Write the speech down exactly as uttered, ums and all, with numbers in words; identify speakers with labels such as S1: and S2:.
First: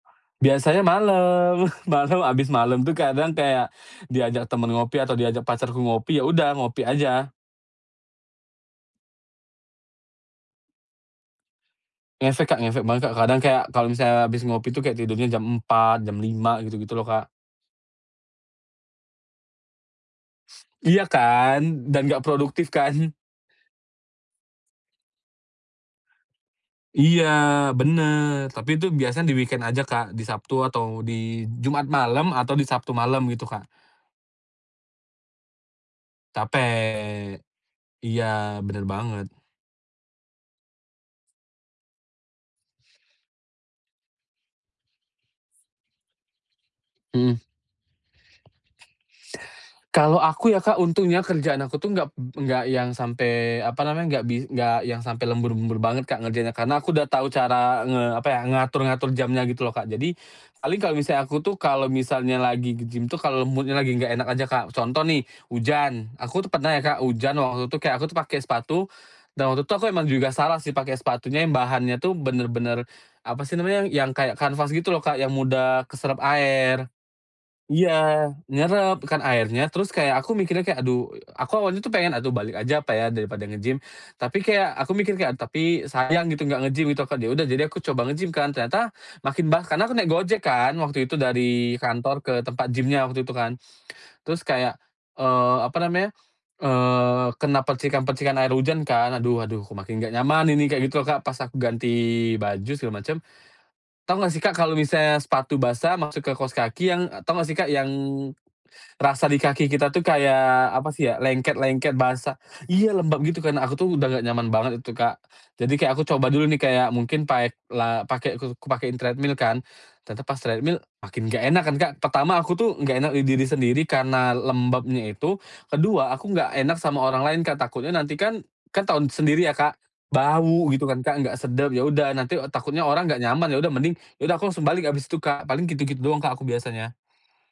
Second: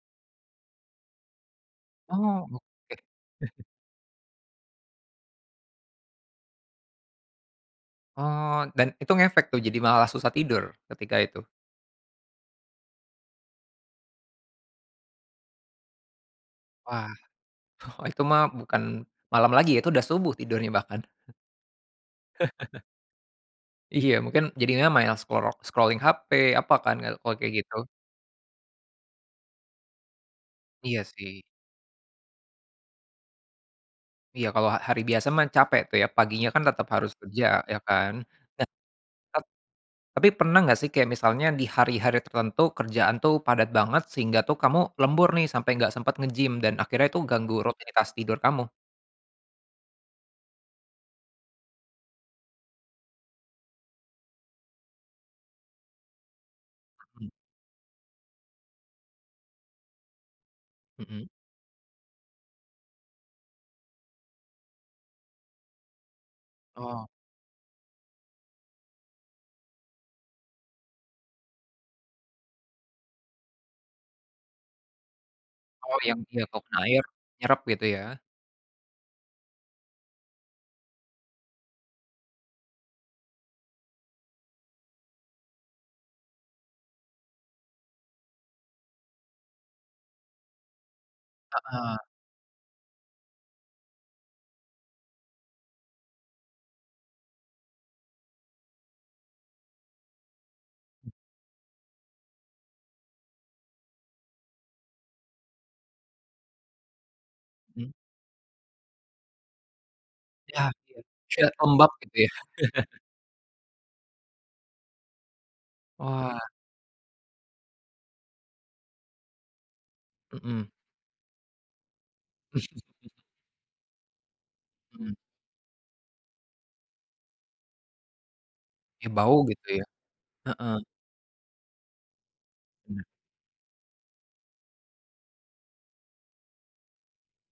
S1: Biasanya malem malam
S2: Oh
S1: abis
S2: oke.
S1: malem tuh kadang kayak, diajak teman ngopi atau diajak pacarku ngopi ya udah ngopi aja.
S2: Oh dan itu ngefek tuh jadi malah susah tidur ketika itu.
S1: Ngefek Kak ngefek banget Kak kadang kayak kalau misalnya habis ngopi tuh kayak tidurnya jam empat jam lima gitu gitu loh
S2: Wah,
S1: Kak.
S2: oh itu mah bukan malam lagi ya itu udah subuh tidurnya bahkan.
S1: Iya kan dan gak produktif kan.
S2: Iya mungkin jadinya main scorol scrolling hape apa kan
S1: Iya
S2: kalau kayak gitu.
S1: bener tapi itu biasanya di-weekend aja Kak di Sabtu atau
S2: Iya
S1: di
S2: sih.
S1: Jumat malam atau di Sabtu malam gitu Kak.
S2: Iya kalau ha hari biasa mah capek tuh ya paginya kan tetap harus kerja
S1: Capek,
S2: ya kan,
S1: iya
S2: nah,
S1: bener banget.
S2: et tapi pernah gak sih kayak misalnya di hari-hari tertentu kerjaan tuh padat banget sehingga tuh kamu lembur nih sampai gak sempet nge-gym dan akhirnya itu
S1: Mhm.
S2: ganggu rutinitas tidur kamu.
S1: Kalau aku ya Kak untungnya kerjaan aku tuh gap gak yang sampe apa namanya gak bis gak yang sampai lembur-lembur banget Kak ngerjainnya karena aku udah tahu
S2: Hmm.
S1: cara nge apa ya ngatur-ngatur jamnya gitu loh Kak jadi, paling kalau misal
S2: Mhm.
S1: aku tuh kalau misalnya lagi ke-gym tuh kalau mood-nya lagi gak enak aja Kak, contoh nih hujan aku tuh pernah ya Kak
S2: Oh.
S1: hujan waktu itu kayak aku tuh pakai sepatu, dan waktu itu aku emang juga salah sih pakai sepatunya yang bahannya tuh bener-bener, apa sih namanya yang kayak kanvas gitu loh Kak yang mudah
S2: Oh yang
S1: keserap
S2: dia kalau kena
S1: air,
S2: air nyerep gitu ya.
S1: iya nyerap kan airnya terus kayak aku mikirnya kayak aduh aku awalnya tuh pengen aduh balik aja apa ya daripada nge-gym tapi kayak aku mikir kayak tapi sayang gitu gak nge-gym itu kan ya udah jadi aku coba nge-gym kan ternyata, makin bah karena aku naik Gojek kan waktu itu dari
S2: Heeh.
S1: kantor ke tempat gym-nya waktu itu kan, terus kayak, eee, apa namanya, eee kena percikan-percikan air hujan kan. Aduh aduh kok makin gak nyaman ini kayak gitu loh Kak pas aku ganti baju segala macem, tahu nggak sih Kak kalau misalnya sepatu basah masuk ke kaus kaki yang tau gak sih yang,
S2: Mhm.
S1: rasa di kaki kita tuh
S2: Iya
S1: kayak apa
S2: iya
S1: sih ya
S2: kayak
S1: lengket
S2: lembab
S1: lengket
S2: gitu ya.
S1: basah. Iya lembab gitu karena aku tuh udah gak nyaman banget itu Kak, jadi kayak aku coba dulu
S2: Wah.
S1: nih kayak mungkin paek la pakai ku ku pakein treadmill kan, ternyata pas
S2: Mhm.
S1: treadmill makin gak enak kan Kak pertama aku tuh gak enak di diri sendiri karena lembabnya
S2: Mhm.
S1: itu kedua aku gak enak sama orang lain Kak takutnya nanti kan kan tau
S2: Ya bau
S1: sendiri ya
S2: gitu
S1: Kak.
S2: ya,
S1: Bau
S2: heeh.
S1: gitu kan Kak gak sedap ya udah nanti takutnya
S2: Iya.
S1: orang gak nyaman ya udah mending ya udah aku langsung balik abis itu Kak paling gitu gitu doang Kak aku biasanya.